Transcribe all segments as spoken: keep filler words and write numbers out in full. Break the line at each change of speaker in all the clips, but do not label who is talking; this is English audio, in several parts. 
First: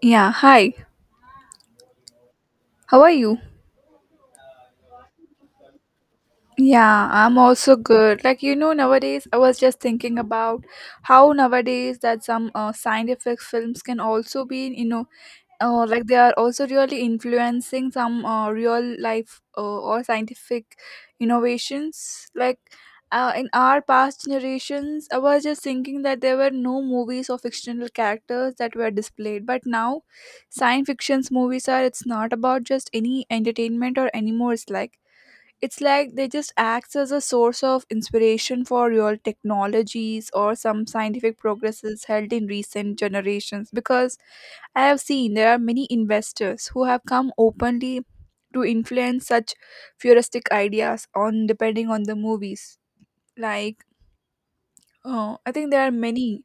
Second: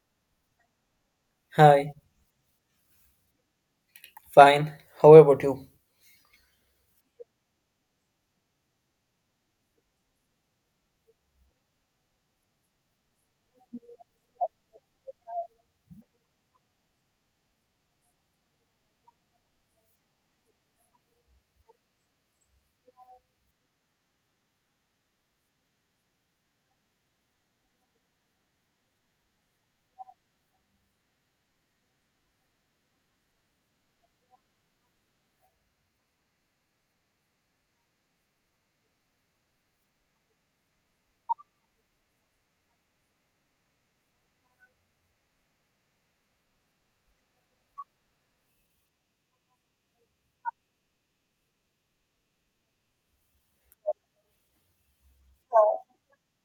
Yeah, hi.
Hi,
How are you?
fine. How about you?
Yeah, I'm also good. Like you know, nowadays I was just thinking about how nowadays that some uh, scientific films can also be, you know, uh, like they are also really influencing some uh, real life uh, or scientific innovations. Like uh, in our past generations, I was just thinking that there were no movies or fictional characters that were displayed, but now science fiction's movies are. It's not about just any entertainment or anymore. It's like it's like they just acts as a source of inspiration for real technologies or some scientific progresses held in recent generations because I have seen there are many investors who have come openly to influence such futuristic ideas on depending on the movies. Like uh, I think there are many.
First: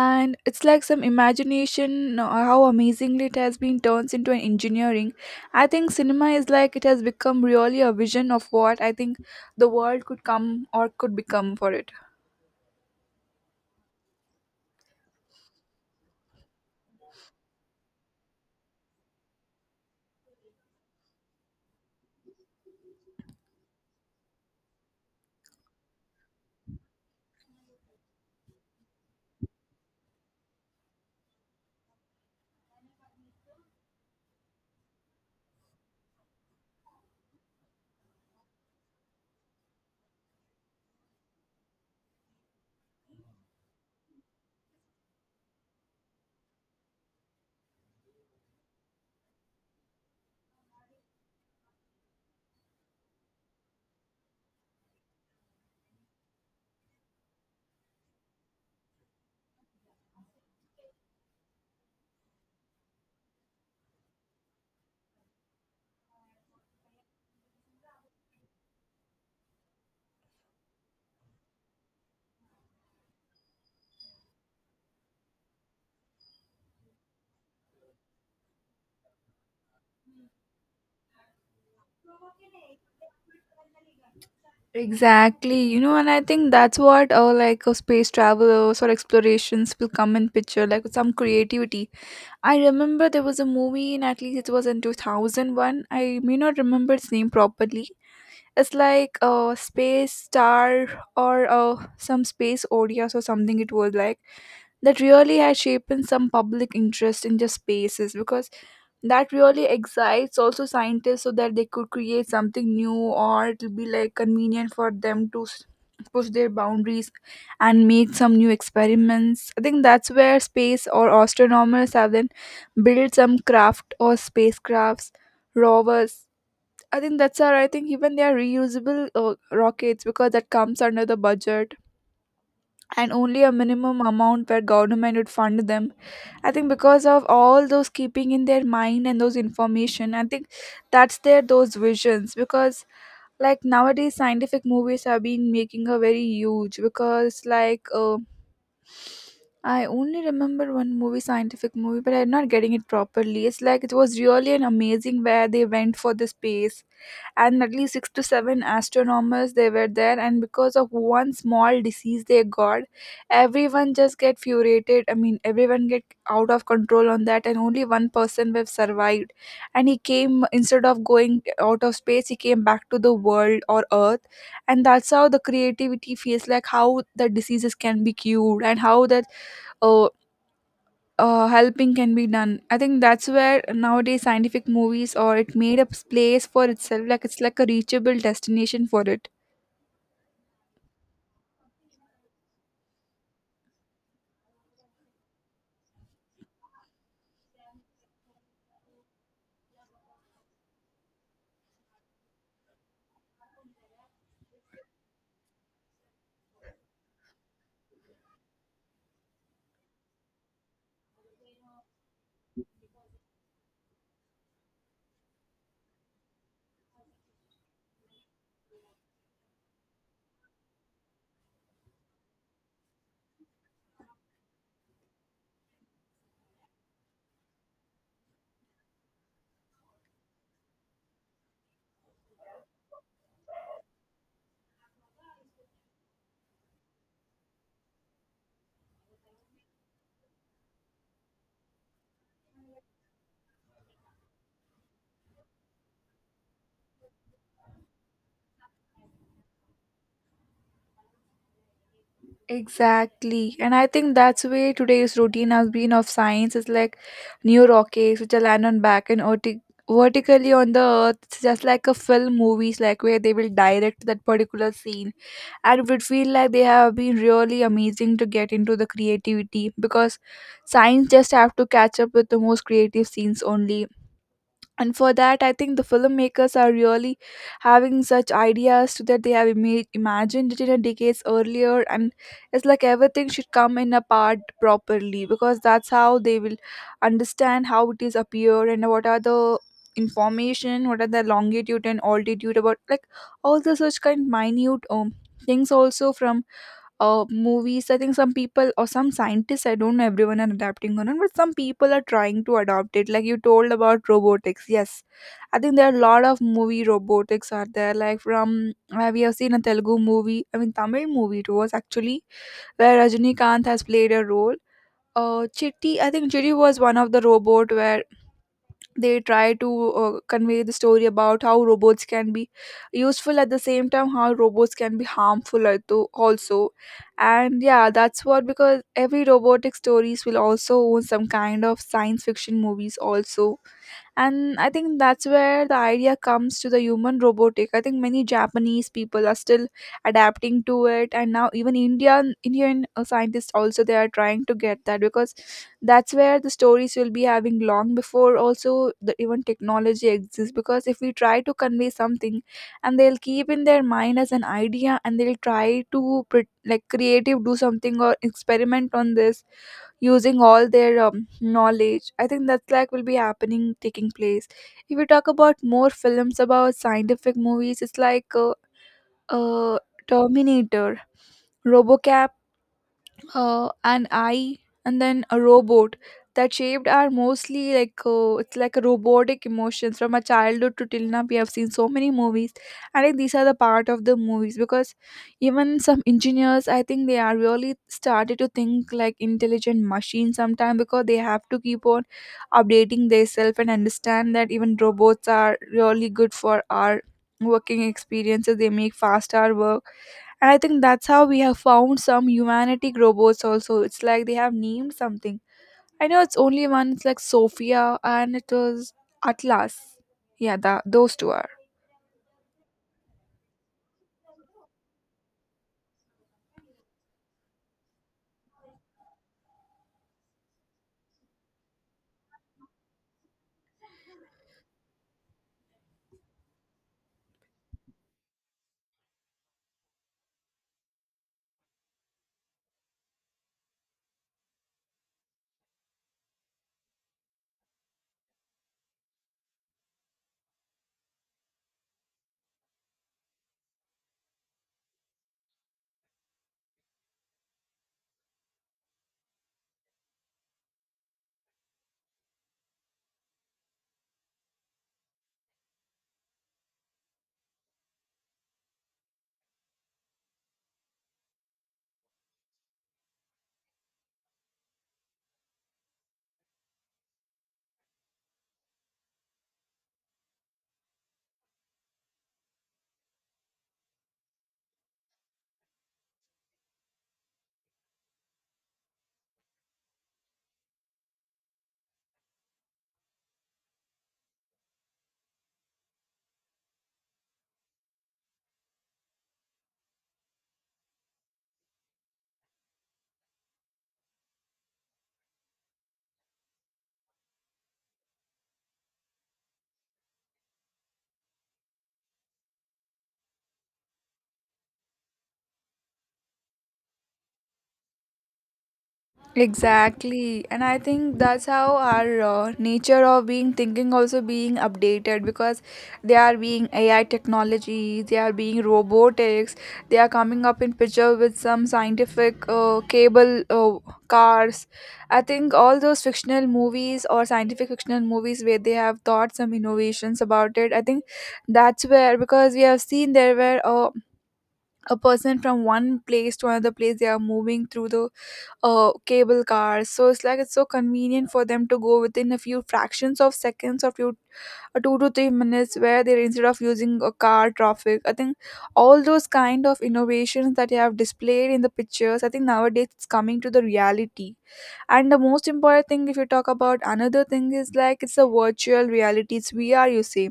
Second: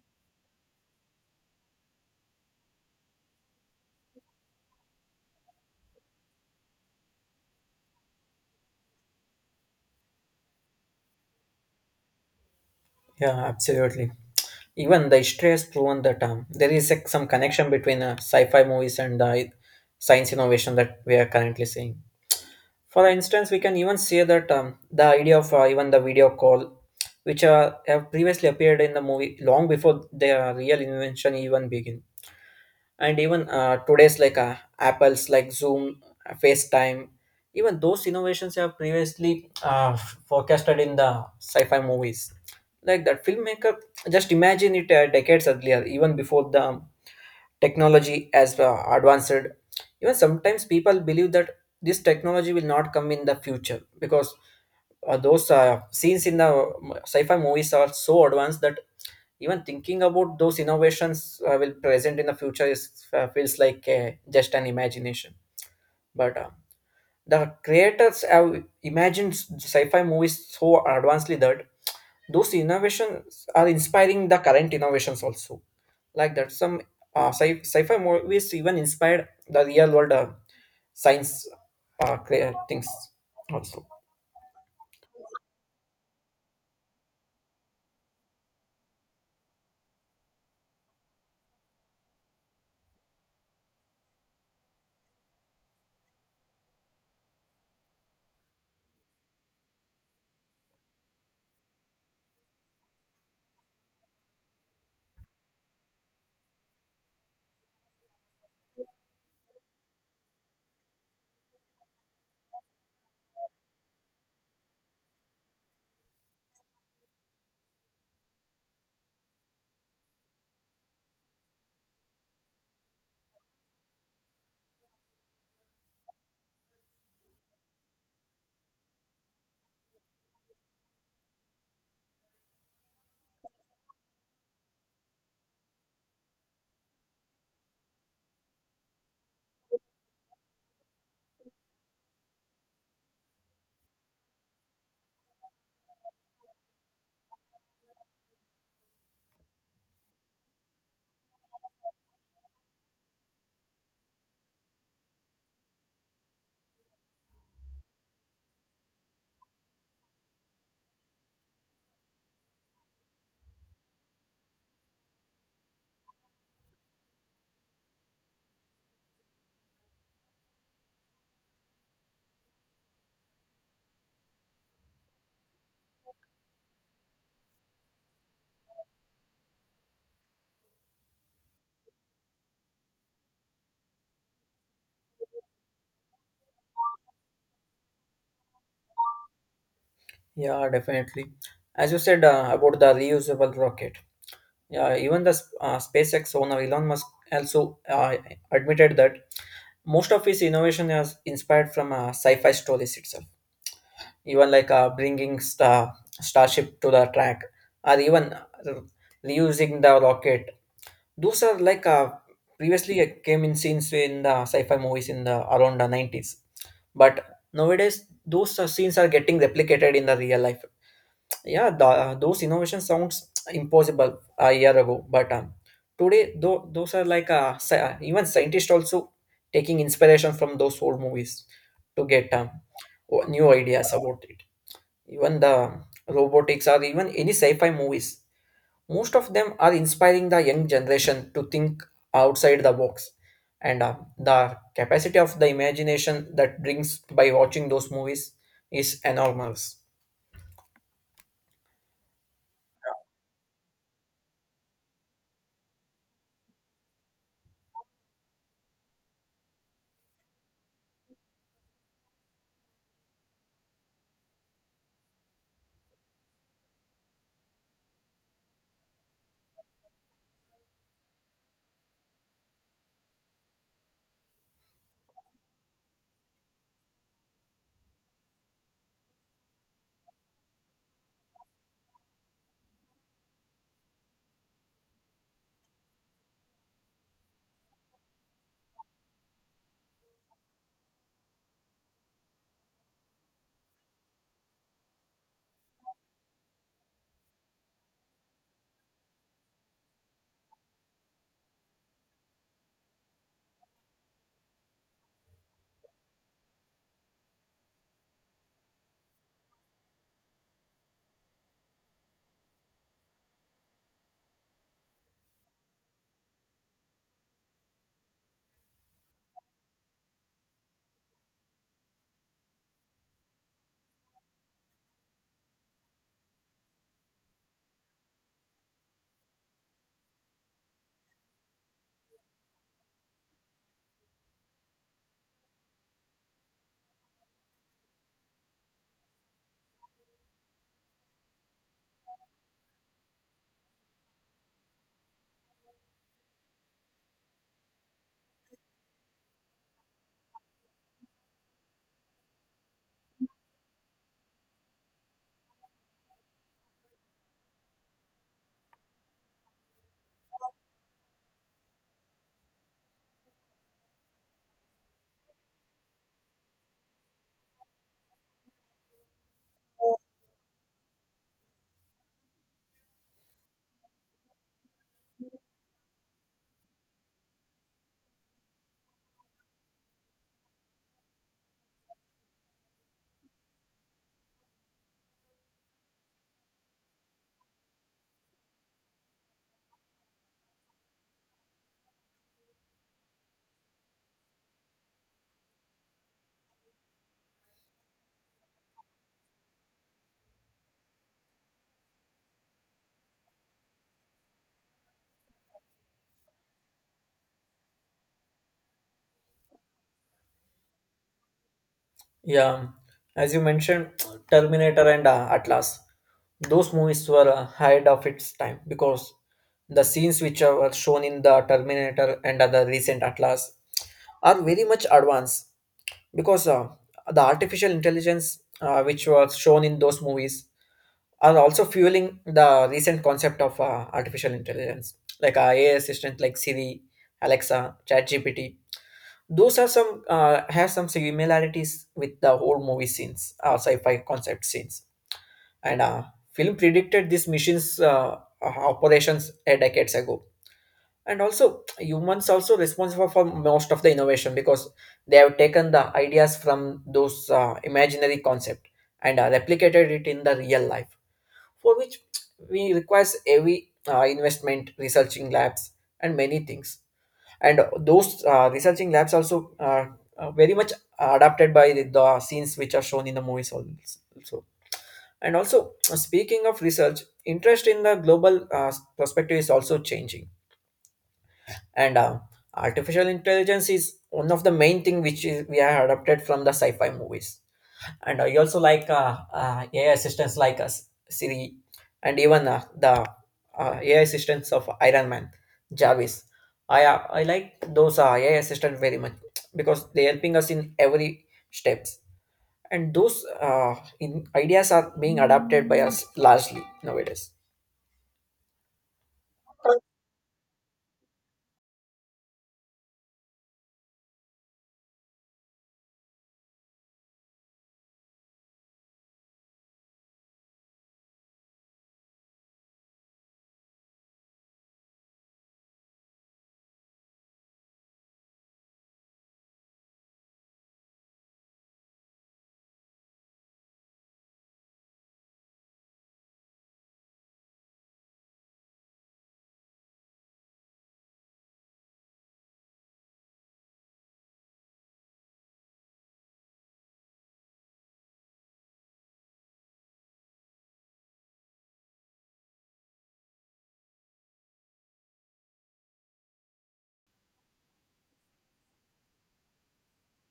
And it's like some imagination, uh, how amazingly it has been turned into an engineering. I think cinema is like it has become really a vision of what I think the world could come or could become for it.
Yeah, absolutely. Even the history has proven that um, there is like, some connection between uh, sci-fi movies and the science innovation that we are currently seeing. For instance, we can even see that um, the idea of uh, even the video call, which uh, have previously appeared in the movie long before their real invention even began. And even uh, today's like uh, Apple's like Zoom, uh, FaceTime, even those innovations have previously uh, forecasted in the sci-fi movies, like that filmmaker just imagine it uh, decades earlier even before the technology as uh, advanced. Even sometimes people believe that this technology will not come in the future, because uh, those uh, scenes in the uh, sci-fi movies are so advanced that even thinking about those innovations uh, will present in the future is uh, feels like uh, just an imagination. But uh, the creators have imagined sci-fi movies so advancedly that those innovations are inspiring the current innovations also, like that some uh, sci- sci-fi movies even inspired the real world uh, science uh, crea- things also.
Exactly, you know, and I think that's what uh, like uh, space travelers or explorations will come in picture like with some creativity. I remember there was a movie in, at least it was in two thousand one, I may not remember its name properly. It's like a space star, or uh, some space O D S or something. It was like that really has shaped some public interest in just spaces because that really excites also scientists so that they could create something new, or it'll be like convenient for them to s- push their boundaries and make some new experiments. I think that's where space or astronomers have then built some craft or spacecrafts, rovers. I think that's our. I think even they are reusable uh, rockets because that comes under the budget and only a minimum amount where government would fund them. I think because of all those keeping in their mind and those information, I think that's their those visions because like nowadays scientific movies have been making a very huge because like uh, I only remember one movie, scientific movie, but I'm not getting it properly. It's like it was really an amazing where they went for the space and at least six to seven astronomers they were there, and because of one small disease they got, everyone just get furiated. I mean everyone get out of control on that, and only one person have survived, and he came instead of going out of space he came back to the world or earth. And that's how the creativity feels like, how the diseases can be cured and how that uh, uh, helping can be done. I think that's where nowadays scientific movies or it made a place for itself. Like it's like a reachable destination for it.
Yeah, definitely. As you said, uh, about the reusable rocket. Yeah, even the sp- uh, SpaceX owner Elon Musk also uh, admitted that most of his innovation is inspired from uh, sci-fi stories itself. Even like uh, bringing star starship to the track, or even uh, reusing the rocket. Those are like uh, previously it came in scenes in the sci-fi movies in the around the nineties. But nowadays, those uh, scenes are getting replicated in the real life. Yeah, the, uh, those innovation sounds impossible a year ago. But um, today, though, those are like uh, sci- uh, even scientists also taking inspiration from those old movies to get um, o- new ideas about it. Even the robotics or even any sci-fi movies, most of them are inspiring the young generation to think outside the box. And uh, the capacity of the imagination that brings by watching those movies is enormous.
Exactly. And I think that's where today's routine has been of science is like new rockets which are land on back and verti- vertically on the earth. It's just like a film movies like where they will direct that particular scene. And it would feel like they have been really amazing to get into the creativity because science just have to catch up with the most creative scenes only, and for that I think the filmmakers are really having such ideas to that they have ima- imagined it in a decades earlier. And it's like everything should come in a part properly because that's how they will understand how it is appeared and what are the information, what are the longitude and altitude about, like all the such kind minute um, things also from uh, movies. I think some people or some scientists, I don't know everyone are adapting or not, but some people are trying to adopt it. Like you told about robotics. Yes. I think there are a lot of movie robotics are there. Like from uh, we have seen a Telugu movie, I mean Tamil movie it was actually, where Rajinikanth has played a role. Uh, Chitti, I think Chitti was one of the robot where they try to uh, convey the story about how robots can be useful, at the same time how robots can be harmful al- to- also. And yeah, that's what because every robotic stories will also own some kind of science fiction movies also. And I think that's where the idea comes to the human robotic. I think many japanese people are still adapting to it, and now even indian indian uh, scientists also they are trying to get that because that's where the stories will be having long before also, the even technology exists, because if we try to convey something and they'll keep in their mind as an idea, and they'll try to pre- like creative do something or experiment on this using all their um, knowledge. I think that's like will be happening taking place. If we talk about more films about scientific movies, it's like uh, uh terminator, robocop, uh, an eye, and then a robot. That shaped are mostly like uh, it's like a robotic emotions. From our childhood to till now we have seen so many movies. I think these are the part of the movies because even some engineers, I think they are really started to think like intelligent machines sometime, because they have to keep on updating themselves and understand that even robots are really good for our working experiences, they make faster work. And I think that's how we have found some humanistic robots also. It's like they have named something. I know it's only one, it's like Sophia, and it was Atlas. Yeah, that, those two are.
Yeah, as you mentioned, Terminator and uh, Atlas, those movies were uh, ahead of its time, because the scenes which are- were shown in the Terminator and other recent Atlas are very much advanced. Because uh, the artificial intelligence uh, which was shown in those movies are also fueling the recent concept of uh, artificial intelligence, like our A I assistant like Siri, Alexa, ChatGPT. Those are some uh, have some similarities with the whole movie scenes, uh, sci-fi concept scenes. And uh, film predicted these missions uh, uh, operations a decades ago. And also, humans also responsible for most of the innovation because they have taken the ideas from those uh, imaginary concept and uh, replicated it in the real life, for which we requires heavy uh, investment, researching labs, and many things. And those uh, researching labs also uh, are very much adapted by the, the scenes which are shown in the movies also. So, and also speaking of research interest in the global uh, perspective is also changing. And uh, artificial intelligence is one of the main thing which is, we are adapted from the sci-fi movies. And I also like uh, uh, A I assistants like uh, S- Siri, and even uh, the uh, A I assistants of Iron Man, Jarvis. I uh, I like those uh, A I assistants very much because they helping us in every steps. And those uh, in ideas are being adapted by us largely nowadays.
Exactly, and I think that's how our uh, nature of being thinking also being updated because they are being A I technology, they are being robotics, they are coming up in picture with some scientific uh, cable uh, cars. I think all those fictional movies or scientific fictional movies where they have thought some innovations about it. I think that's where because we have seen there were uh, a person from one place to another place they are moving through the uh, cable cars. So it's like it's so convenient for them to go within a few fractions of seconds, or few uh, two to three minutes, where they're instead of using a car traffic. I think all those kind of innovations that you have displayed in the pictures, I think nowadays it's coming to the reality. And the most important thing, if you talk about another thing, is like it's a virtual reality, it's V R, you see.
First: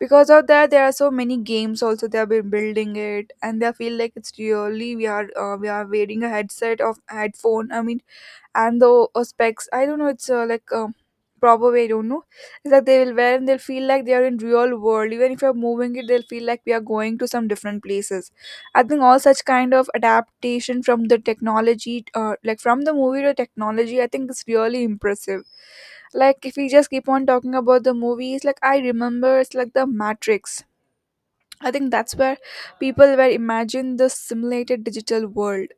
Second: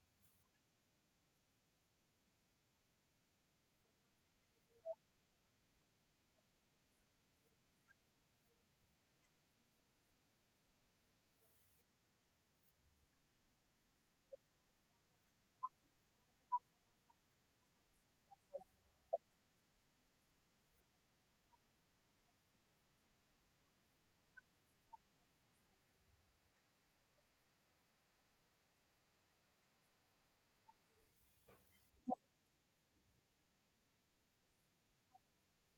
Because of that, there are so many games also. They have been building it, and they feel like it's really we are uh, we are wearing a headset of headphone. I mean, and the uh, specs I don't know, it's uh, like um, proper way I don't know. It's like they will wear and they'll feel like they are in real world. Even if you're moving it they'll feel like we are going to some different places. I think all such kind of adaptation from the technology, uh, like from the movie to technology, I think it's really impressive. Like if we just keep on talking about the movies like I remember, it's like the matrix. I think that's where people were imagine the simulated digital world.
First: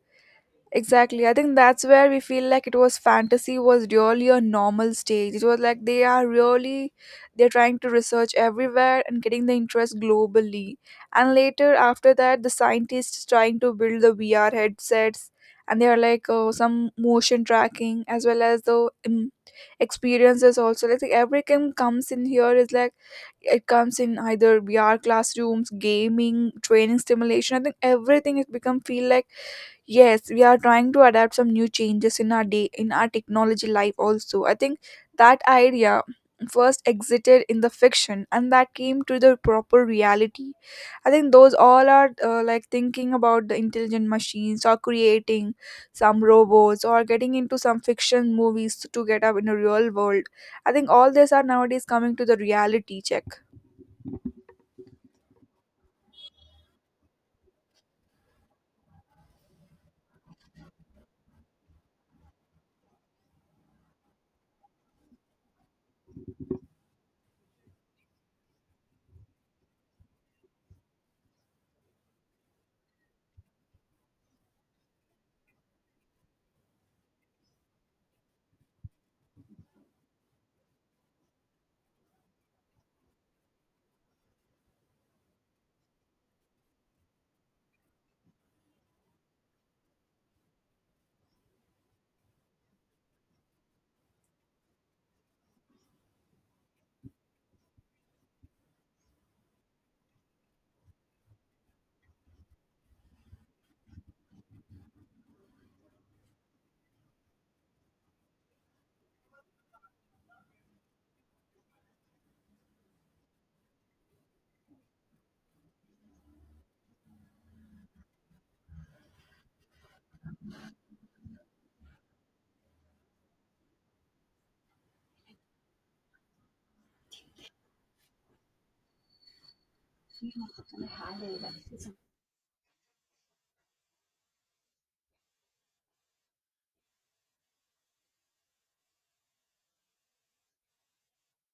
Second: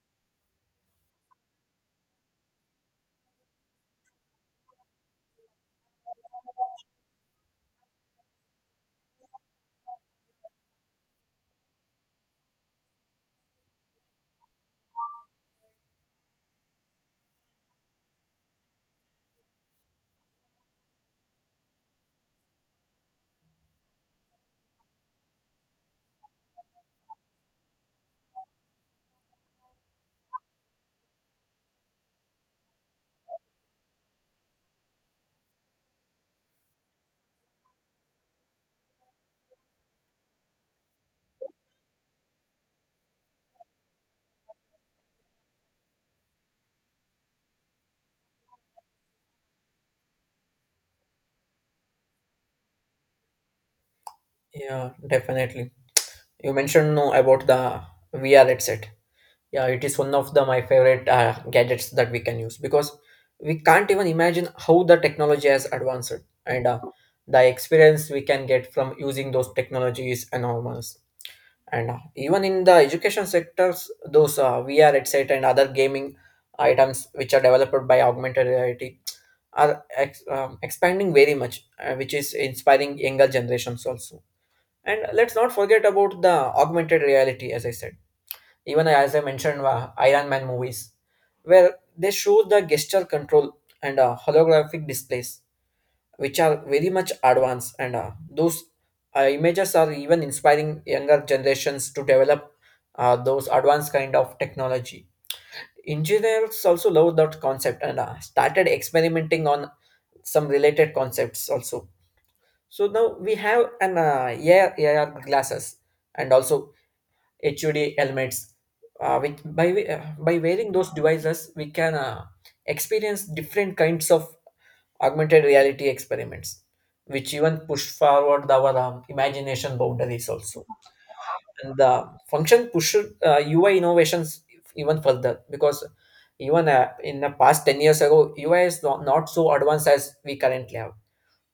Exactly. I think that's where we feel like it was fantasy was really a normal stage. It was like they are really, they're trying to research everywhere and getting the interest globally. And later after that the scientists trying to build the V R headsets, and they are like uh, some motion tracking as well as the um, experiences also. Like everything comes in here is like it comes in either V R classrooms, gaming, training stimulation. I think everything has become feel like yes we are trying to adapt some new changes in our day in our technology life also. I think that idea first exited in the fiction and that came to the proper reality. I think those all are uh, like thinking about the intelligent machines, or creating some robots, or getting into some fiction movies to get up in a real world. I think all these are nowadays coming to the reality check.
Yeah, definitely. You mentioned no about the V R headset. Yeah, it is one of the my favorite uh, gadgets that we can use, because we can't even imagine how the technology has advanced. And uh, the experience we can get from using those technology is enormous. And uh, even in the education sectors, those uh, V R headset and other gaming items which are developed by augmented reality are ex- um, expanding very much, uh, which is inspiring younger generations also. And let's not forget about the augmented reality, as I said. Even as I mentioned, uh, Iron Man movies, where they show the gesture control and uh, holographic displays, which are very much advanced. And uh, those uh, images are even inspiring younger generations to develop uh, those advanced kind of technology. Engineers also love that concept and uh, started experimenting on some related concepts also. So now we have an uh, A R glasses and also HUD helmets. Uh, with, by, we- uh, by wearing those devices, we can uh, experience different kinds of augmented reality experiments, which even push forward our um, imagination boundaries also. And the function push uh, U I innovations even further. Because even uh, in the past ten years ago, U I is not, not so advanced as we currently have.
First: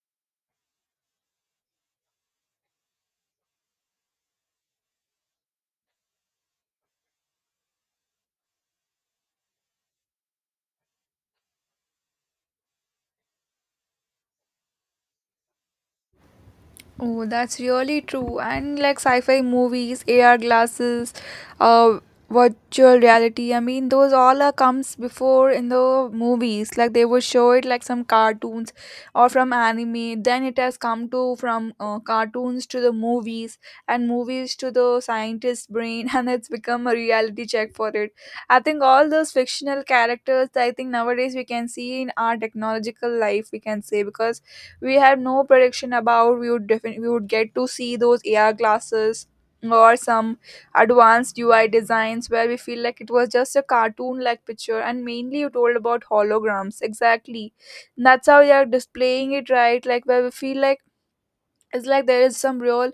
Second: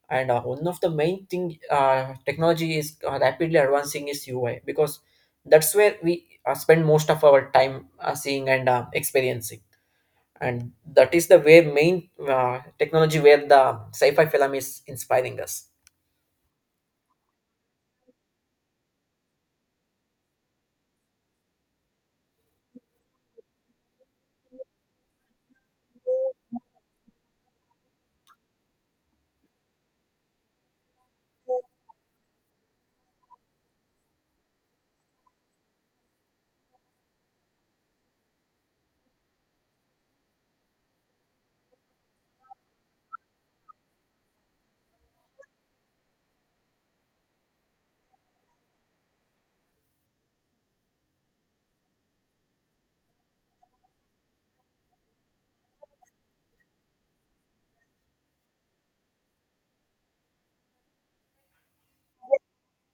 And uh, one of the main thing uh, technology is uh, rapidly advancing is U I, because that's where we uh, spend most of our time uh, seeing and uh, experiencing. And that is the way main uh, technology where the sci-fi film is inspiring us.
Oh, that's really true. And like sci-fi movies, A R glasses, uh, virtual reality. I mean, those all are comes before in the movies. Like they would show it like some cartoons or from anime. Then it has come to from uh, cartoons to the movies, and movies to the scientist brain, and it's become a reality check for it. I think all those fictional characters. I think nowadays we can see in our technological life. We can say because we had no prediction about we would defin- we would get to see those A R glasses or some advanced U I designs where we feel like it was just a cartoon like picture, and mainly you told about holograms. Exactly, and that's how they are displaying it, right? Like where we feel like it's like there is some real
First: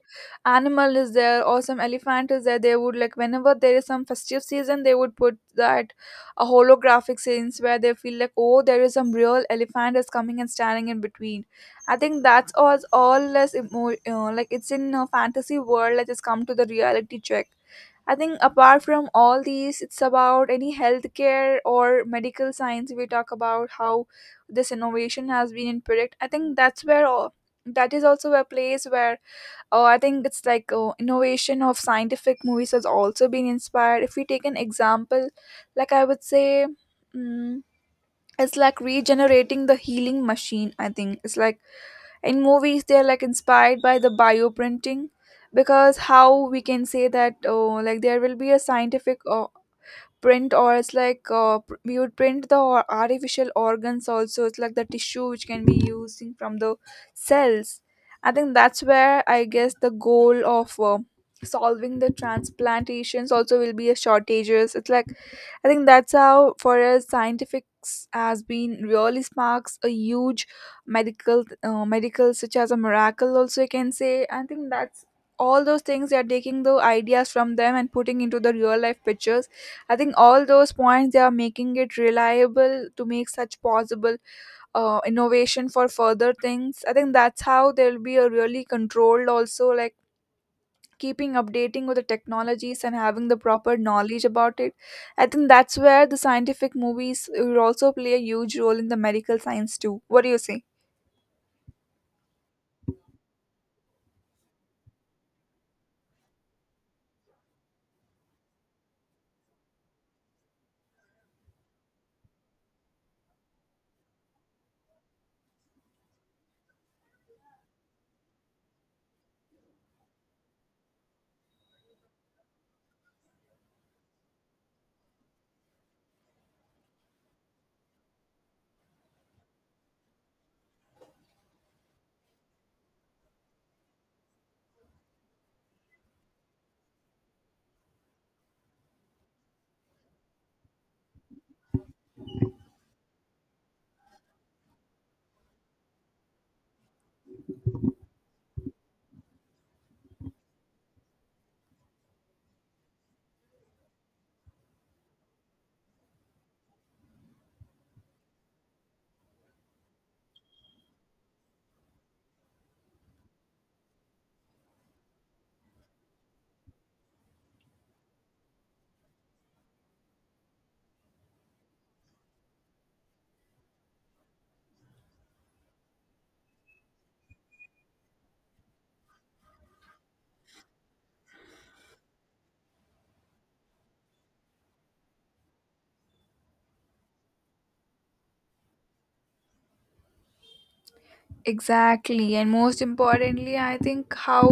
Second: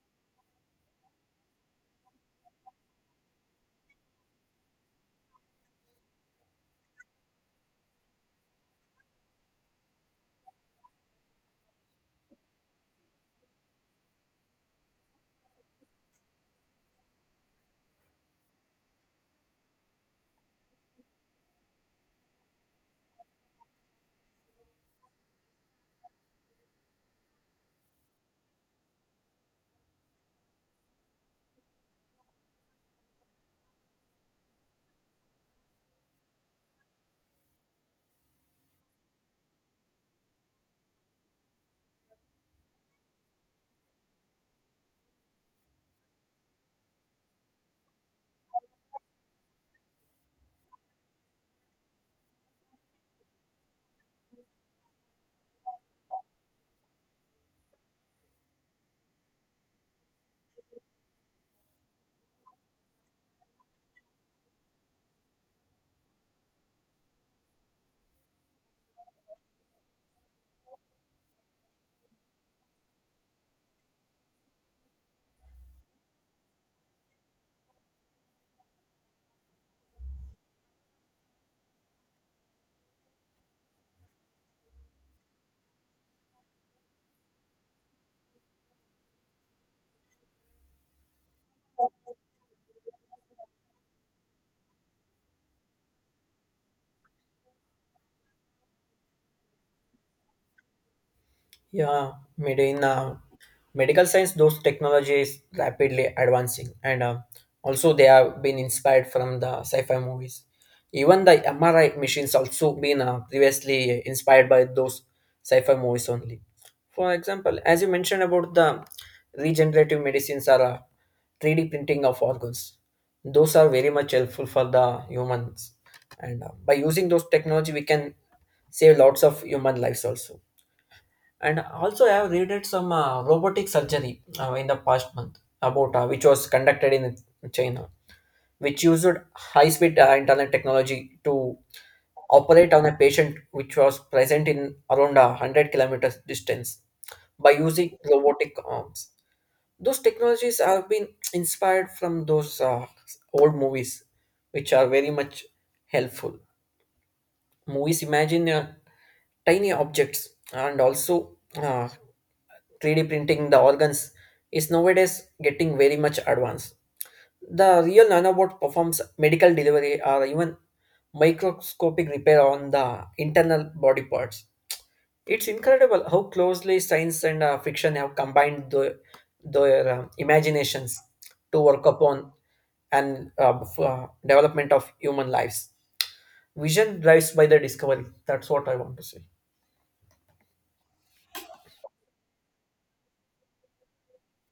animal is there or some elephant is there. They would like, whenever there is some festive season, they would put that a holographic scenes where they feel like, oh, there is some real elephant is coming and standing in between. I think that's all all less emo- uh, like it's in a fantasy world that has come to the reality check. I think apart from all these, it's about any healthcare or medical science. We talk about how this innovation has been in predict. I think that's where all that is also a place where, oh, I think it's like, oh, innovation of scientific movies has also been inspired. If we take an example, like I would say, mm, it's like regenerating the healing machine. I think it's like in movies they're like inspired by the bioprinting, because how we can say that, oh, like there will be a scientific uh, print, or it's like uh, pr- we would print the or- artificial organs also. It's like the tissue which can be using from the cells. I think that's where, I guess, the goal of uh, solving the transplantations also will be a shortages. It's like, I think that's how, for us, scientifics has been really sparks a huge medical, uh, medical such as a miracle. Also, you can say. I think that's all those things they are taking the ideas from them and putting into the real life pictures. I think all those points they are making it reliable to make such possible uh, innovation for further things. I think that's how there will be a really controlled also, like keeping updating with the technologies and having the proper knowledge about it. I think that's where the scientific movies will also play a huge role in the medical science too. What do you say?
Yeah, made in uh, medical science, those technologies rapidly advancing. And uh, also, they have been inspired from the sci-fi movies. Even the M R I machines also been uh, previously inspired by those sci-fi movies only. For example, as you mentioned about the regenerative medicines, are uh, three D printing of organs. Those are very much helpful for the humans. And uh, by using those technology we can save lots of human lives also. And also, I have read some uh, robotic surgery uh, in the past month about uh, which was conducted in China, which used high speed uh, internet technology to operate on a patient which was present in around a one hundred kilometers distance by using robotic arms. Those technologies have been inspired from those uh, old movies, which are very much helpful. Movies imagine uh, tiny objects, and also uh, three D printing the organs is nowadays getting very much advanced. The real nanobot performs medical delivery or even microscopic repair on the internal body parts. It's incredible how closely science and uh, fiction have combined the, their um, imaginations to work upon and uh, f- uh, development of human lives. Vision drives by the discovery. That's what I want to say.
Exactly, and most importantly, I think, how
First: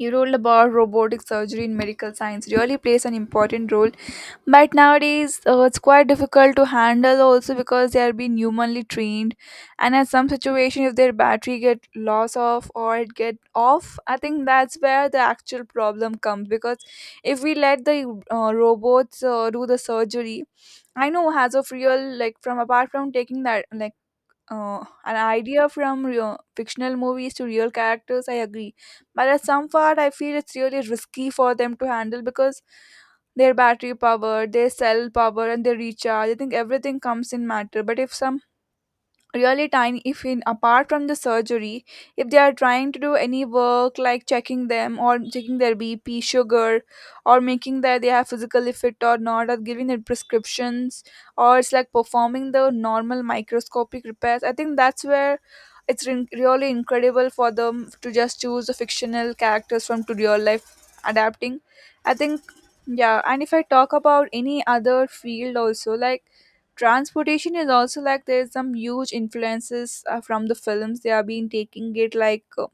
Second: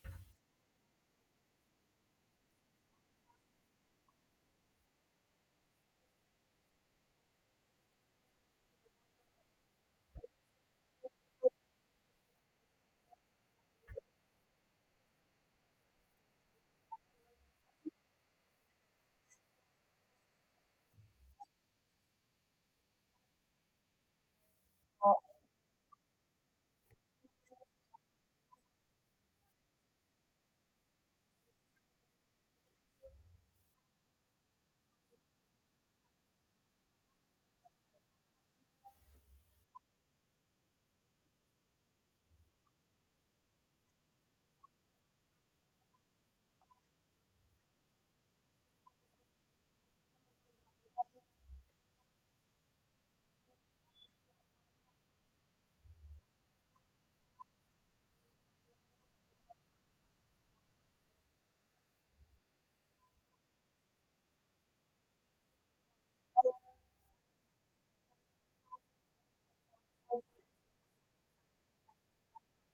you told about robotic surgery in medical science really plays an important role. But nowadays uh, it's quite difficult to handle also because they are being humanly trained, and at some situation, if their battery get loss off or it get off, I think that's where the actual problem comes, because if we let the uh, robots uh, do the surgery, I know as of real, like, from apart from taking that like, uh, an idea from real, fictional movies to real characters, I agree. But at some part, I feel it's really risky for them to handle because their battery power, their cell power, and their recharge, I think everything comes in matter. But if some really tiny, if in apart from the surgery, if they are trying to do any work like checking them or checking their bp sugar, or making that they have physically fit or not, or giving their prescriptions, or it's like performing the normal microscopic repairs, I think that's where it's re- really incredible for them to just choose the fictional characters from to real life adapting, I think. Yeah, and if I talk about any other field also, like transportation is also like there's some huge influences uh, from the films they have been taking it like, uh,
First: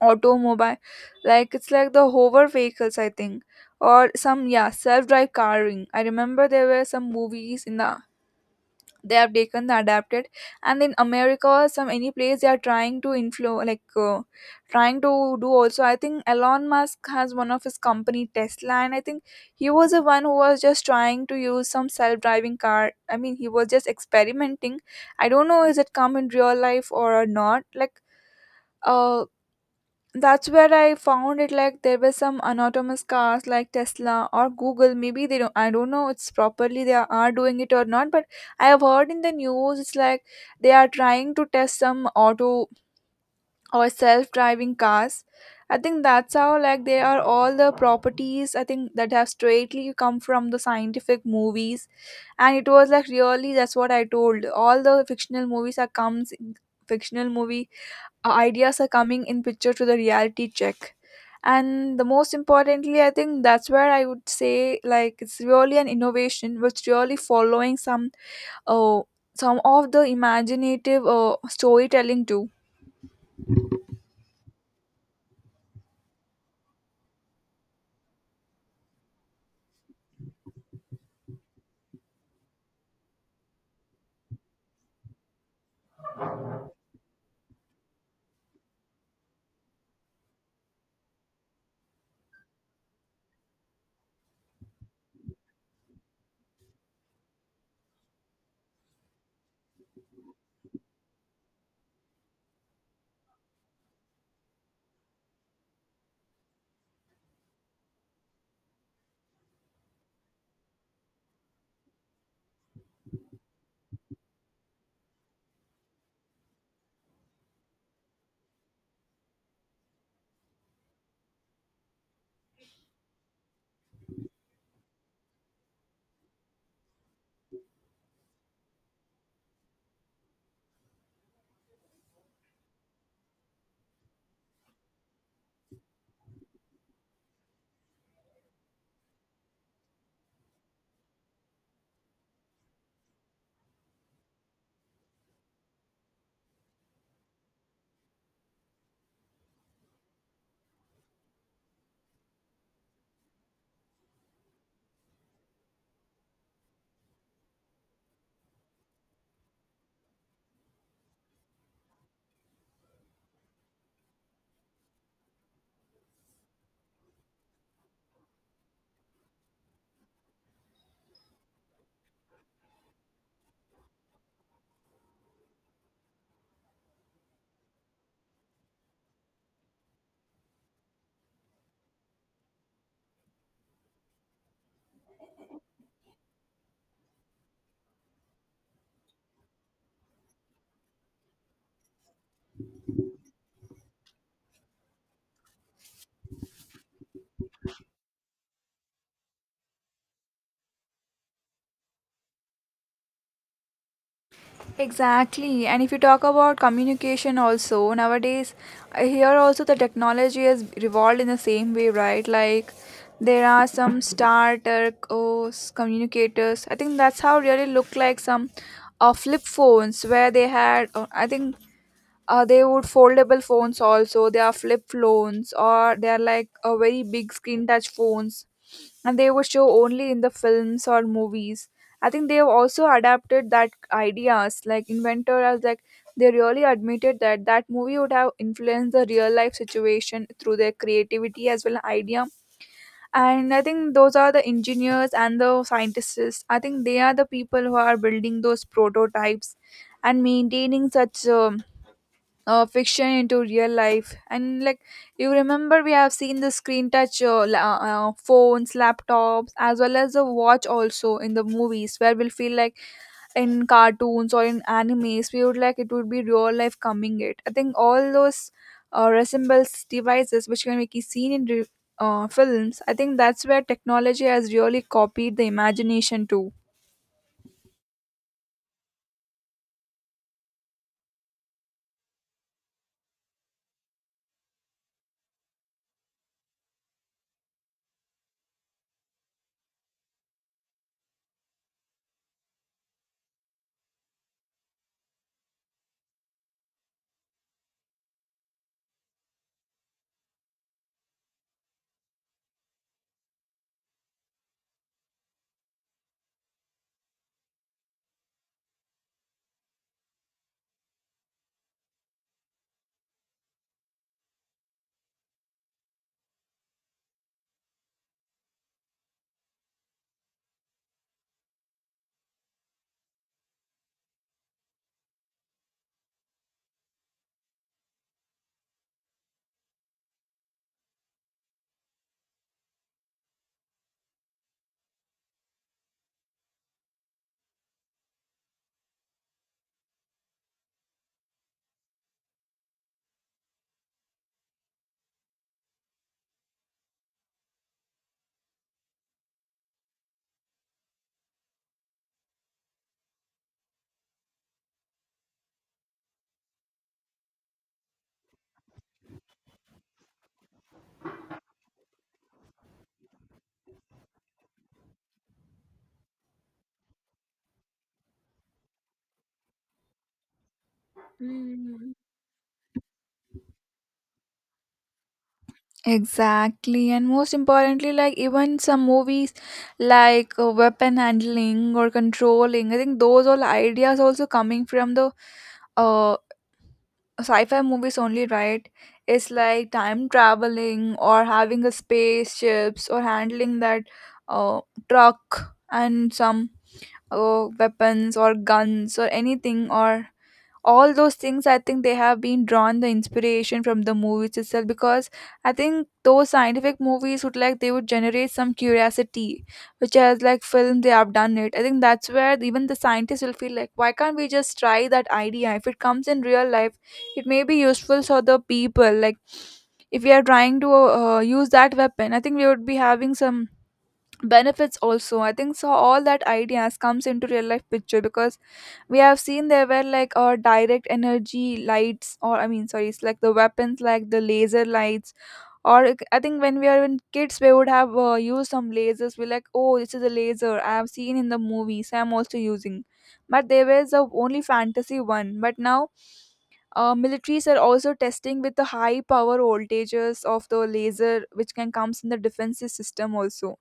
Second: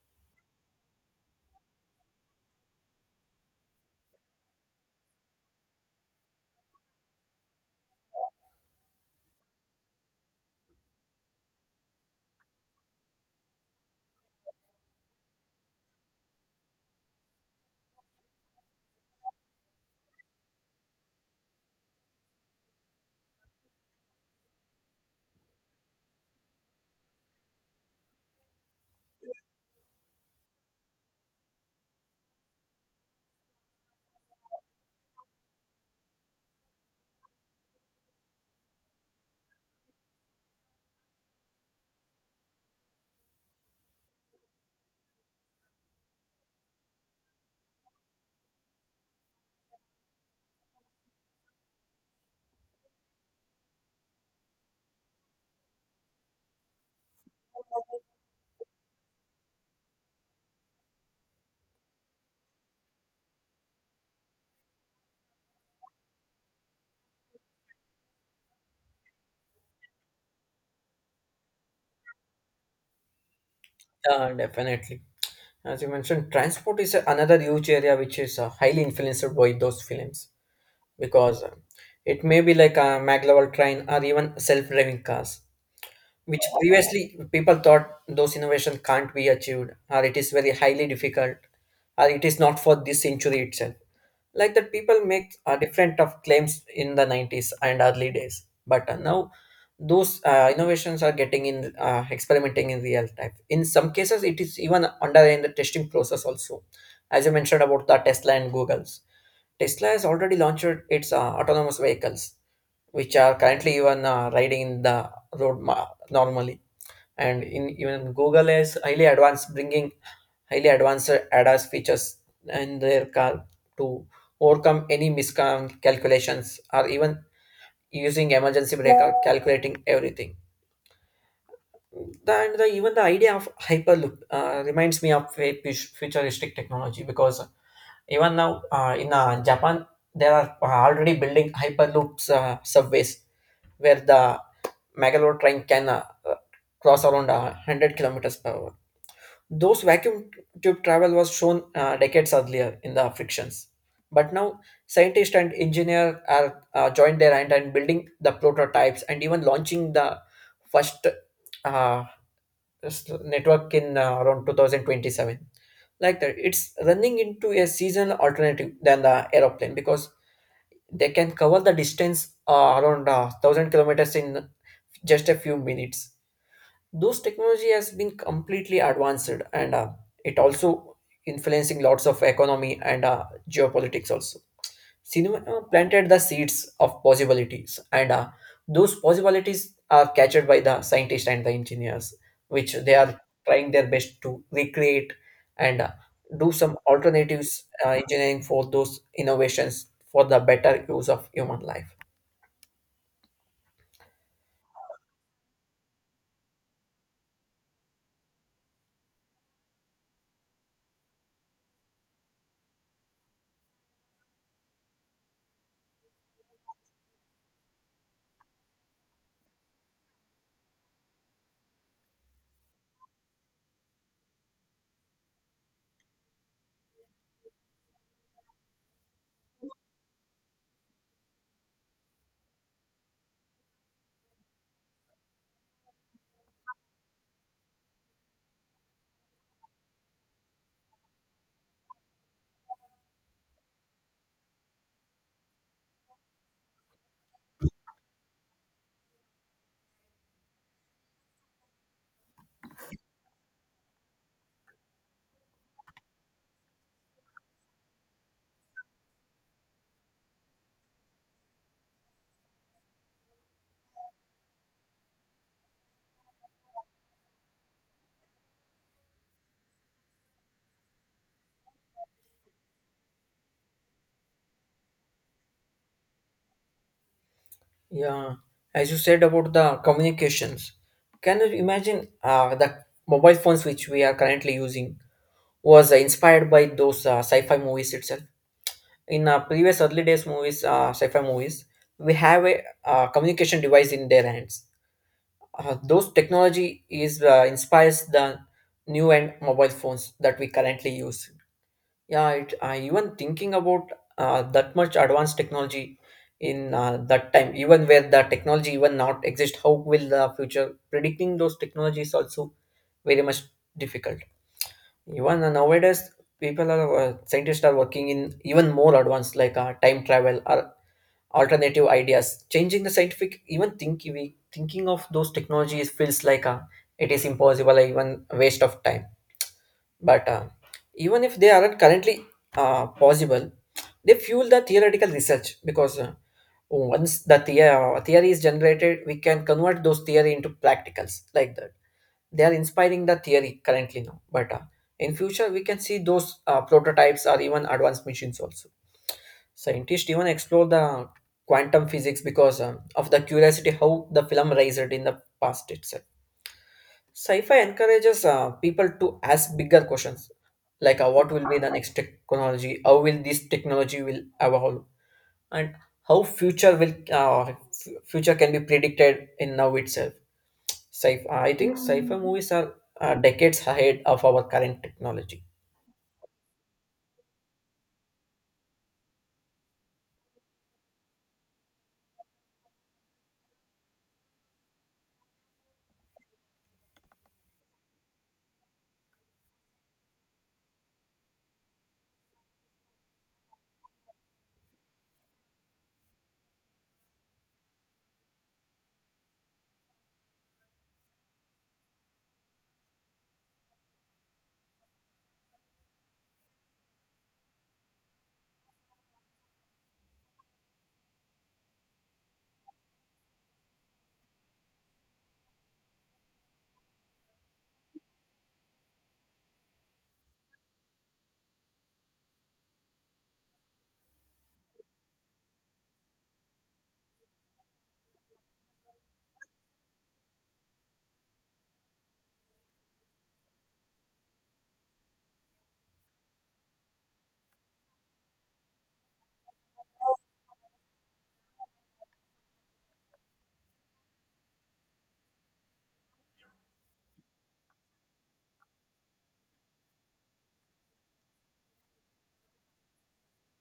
automobile, like it's like the hover vehicles, I think, or some, yeah, self-drive carring. I remember there were some movies in the, they have taken the adapted, and in america some any place they are trying to inflow like uh, trying to do also. I think elon musk has one of his company tesla, and I think he was the one who was just trying to use some self-driving car. I mean, he was just experimenting. I don't know is it come in real life or not, like, uh that's where I found it like there were some autonomous cars like Tesla or Google. Maybe they don't, I don't know it's properly they are doing it or not, but I have heard in the news it's like they are trying to test some auto or self driving cars. I think that's how, like, they are all the properties, I think, that have straightly come from the scientific movies. And it was like really that's what I told. All the fictional movies are comes, fictional movie uh, ideas are coming in picture to the reality check. And the most importantly, I think that's where I would say, like, it's really an innovation which really following some uh, some of the imaginative uh, storytelling too.
Uh, definitely. As you mentioned, transport is another huge area which is uh, highly influenced by those films. Because uh, it may be like a magleval train or even self-driving cars, which previously people thought those innovation can't be achieved, or it is very highly difficult, or it is not for this century itself, like that people make uh, different of claims in the nineties and early days. But uh, now, those uh, innovations are getting in uh, experimenting in real time. In some cases it is even under in the testing process also. As you mentioned about the Tesla and Google's, Tesla has already launched its uh, autonomous vehicles, which are currently even uh, riding in the road ma- normally. And in, even Google is highly advanced, bringing highly advanced ADAS features in their car to overcome any miscalculations or even using emergency brake or calculating everything. The, and the, even the idea of Hyperloop uh, reminds me of a pu- futuristic technology. Because even now uh, in uh, Japan, there are uh, already building Hyperloops uh, subways, where the Megalore train can uh, uh, cross around uh, one hundred kilometers per hour. Those vacuum tube travel was shown uh, decades earlier in the frictions. But now, scientists and engineers are uh, joined their hand and building the prototypes and even launching the first uh, s- network in uh, around two thousand twenty-seven. Like that, it's running into a seasonal alternative than the aeroplane, because they can cover the distance uh, around uh, one thousand kilometers in just a few minutes. Those technology has been completely advanced. And uh, it also influencing lots of economy and uh, geopolitics also. Cinema planted the seeds of possibilities, and uh, those possibilities are captured by the scientists and the engineers, which they are trying their best to recreate and uh, do some alternatives uh, engineering for those innovations for the better use of human life.
Exactly, and if you talk about communication also nowadays, I hear also the technology has evolved in the same way, right? Like there are some starter, oh, s- communicators, I think that's how really looked like some uh, flip phones, where they had, uh, I think, uh, they would foldable phones also, they are flip phones, or they are like a very big screen touch phones, and they were show only in the films or movies. I think they have also adapted that ideas like inventor as like, they really admitted that that movie would have influenced the real life situation through their creativity as well as idea. And I think those are the engineers and the scientists, I think they are the people who are building those prototypes and maintaining such um, uh, fiction into real life. And like, you remember we have seen the screen touch uh, la- uh, phones, laptops, as well as the watch also in the movies where we'll feel like, in cartoons or in animes we would like it would be real life coming it. I think all those uh, resembles devices which can be seen in re- uh, films. I think that's where technology has really copied the imagination too.
Yeah, as you said about the communications, can you imagine uh, the mobile phones which we are currently using was uh, inspired by those uh, sci-fi movies itself. In uh, previous early days movies, uh, sci-fi movies, we have a uh, communication device in their hands. Uh, those technology is uh, inspires the new and mobile phones that we currently use. Yeah, it, I even thinking about uh, that much advanced technology in uh, that time, even where the technology even not exist, how will the future predicting those technologies also very much difficult. Even uh, nowadays, people are uh, scientists are working in even more advanced, like uh, time travel or alternative ideas, changing the scientific even thinking. We thinking of those technologies feels like uh, it is impossible, like even waste of time. But uh, even if they aren't currently uh, possible, they fuel the theoretical research. Because uh, once the the- theory is generated, we can convert those theory into practicals like that. They are inspiring the theory currently now. But uh, in future we can see those uh, prototypes or even advanced machines also. Scientists even explore the quantum physics because um, of the curiosity how the film raised in the past itself. Sci-fi encourages uh, people to ask bigger questions, like uh, what will be the next technology, how will this technology will evolve, and how future will uh, f- future can be predicted in now itself. Sci- uh, I think sci-fi movies are uh, decades ahead of our current technology.
Exactly, and most importantly, like even some movies like uh, weapon handling or controlling, I think those all ideas also coming from the uh sci-fi movies only, right? It's like time traveling or having a spaceships or handling that uh truck and some uh, weapons or guns or anything, or all those things, I think they have been drawn the inspiration from the movies itself, because I think those scientific movies would, like, they would generate some curiosity which has like film they have done it. I think that's where even the scientists will feel like, why can't we just try that idea? If it comes in real life, it may be useful for the people, like, if we are trying to uh, use that weapon, I think we would be having some benefits also, I think. So all that ideas comes into real life picture, because we have seen there were like uh, direct energy lights, or, I mean, sorry, it's like the weapons like the laser lights. Or like, I think when we are in kids, we would have uh, used some lasers. We're like, oh, this is a laser I have seen in the movies, I'm also using. But there was a only fantasy one, but now uh, militaries are also testing with the high power voltages of the laser which can comes in the defensive system also.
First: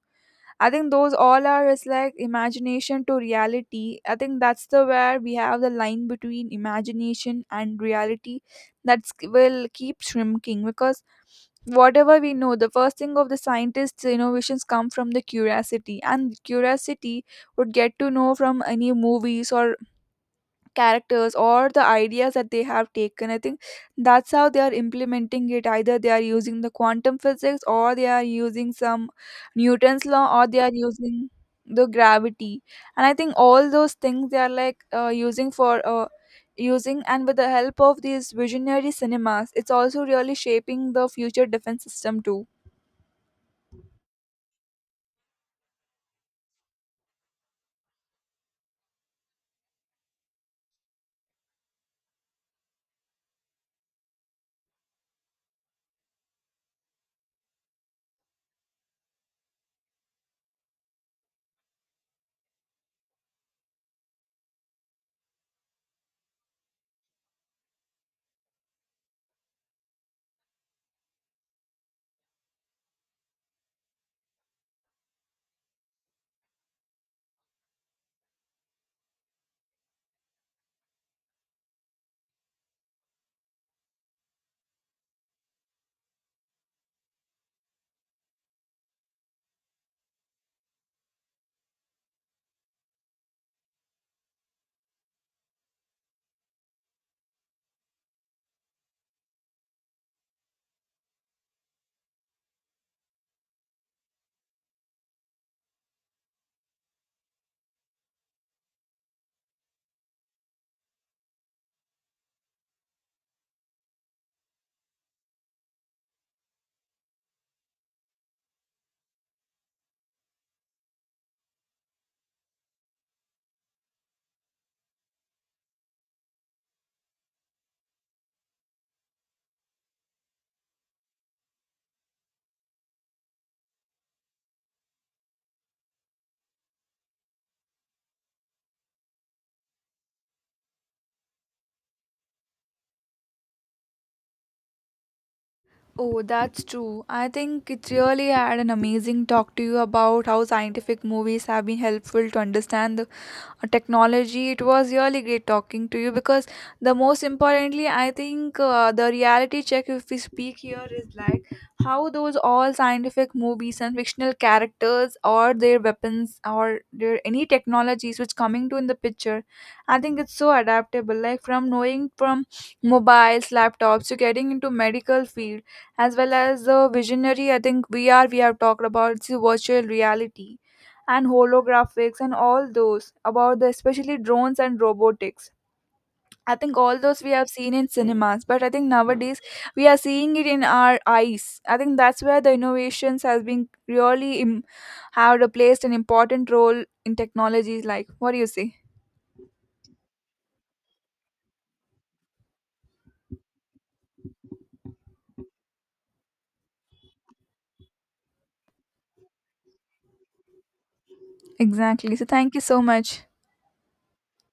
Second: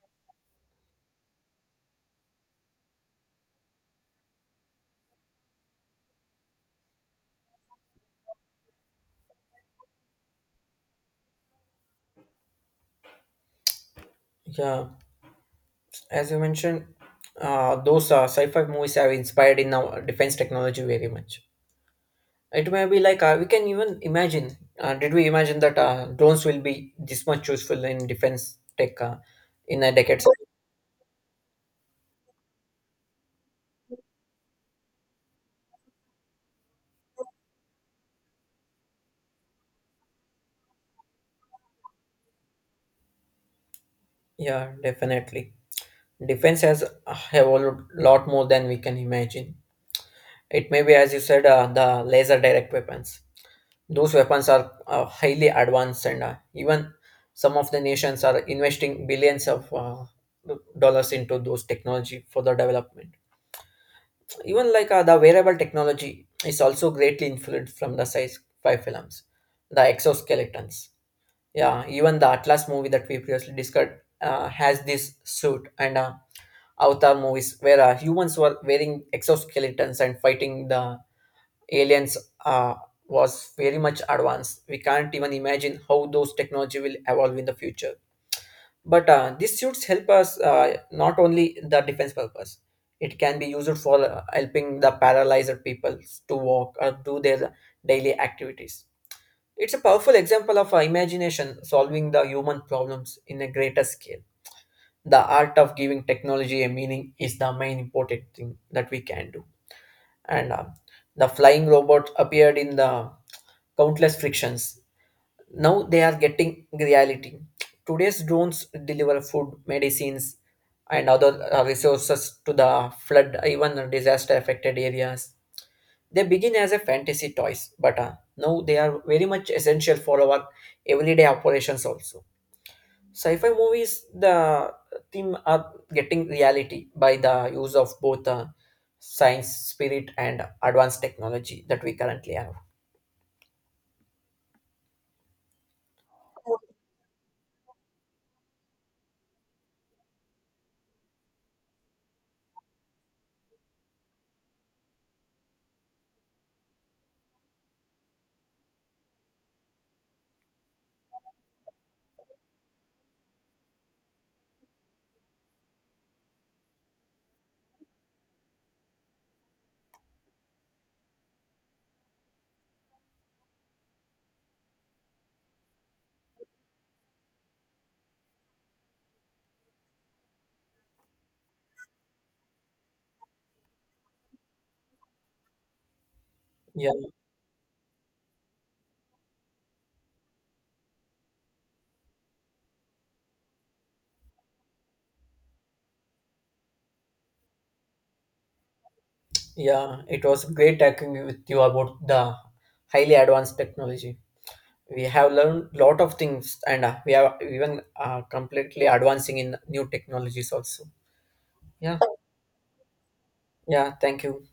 I think those all are is like imagination to reality. I think that's the where we have the line between imagination and reality, that's will keep shrinking, because whatever we know, the first thing of the scientists innovations
Yeah,
come from the curiosity,
as you
and
mentioned,
curiosity would
uh,
get
those
to
uh,
know from
sci-fi
any
movies have
movies
inspired in
or
our defense technology very
characters
much.
or the ideas that they
It may
have
be like
taken.
uh,
I
we
think
can even
that's how
imagine.
they are
Uh, did we
implementing
imagine
it.
that
Either
uh,
they are
drones will
using the
be
quantum
this much
physics,
useful
or
in
they are
defense
using
tech
some
uh, in a
Newton's
decade?
law, or they are using the gravity. And I think all those things they are like uh, using for uh, using, and with the help of these visionary cinemas, it's also really shaping the future defense system too.
Yeah, definitely. Defense has uh, have a lot more than we can imagine. It may be, as you said, uh, the laser direct weapons. Those weapons are uh, highly advanced. And uh, even some of the nations are investing billions of uh, dollars into those technology for the development. Even like uh, the wearable technology is also greatly influenced from the sci-fi films, the exoskeletons. Yeah, even the Atlas movie that we previously discussed uh, has this suit, and uh, Avatar movies where uh, humans were wearing exoskeletons and fighting the aliens uh, was very much advanced. We can't even imagine how those technology will evolve in the future. But uh, these suits help us uh, not only the defense purpose. It can be used for uh, helping the paralyzed people to walk or do their daily activities. It's a powerful example of uh, imagination solving the human problems in a greater scale. The art of giving technology a meaning is the main important thing that we can do. And uh, the flying robot appeared in the countless frictions. Now they are getting reality. Today's drones deliver food, medicines, and other uh, resources to the flood, even disaster affected areas. They begin as a fantasy toys. But uh, now they are very much essential for our everyday operations also. Sci-fi movies, the theme are getting reality by the use of both uh, science, spirit, and advanced technology that we currently have.
Oh, that's true. I think it really had an amazing talk to you about how scientific movies have been helpful to understand the uh, technology. It was really great talking to you because the most importantly, I think, uh, the reality check, if we speak here, is like how those all scientific movies and fictional characters or their weapons or their any technologies which coming to in the picture. I think it's so adaptable. Like from knowing from mobiles, laptops, to getting into medical field, as well as the visionary, I think V R, we have talked about, it's a virtual reality, and holographics and all those about the especially drones and robotics. I think all those we have seen in cinemas, but I think nowadays we are seeing it in our eyes. I think that's where the innovations has been really Im- have placed an important role in technologies. Like, what do you say?
Yeah, it was great talking with you about the highly advanced technology. We have learned lot of things, and uh, we are even uh, completely advancing in new technologies also. Yeah,
Exactly. So, thank you so much.
yeah. Thank you.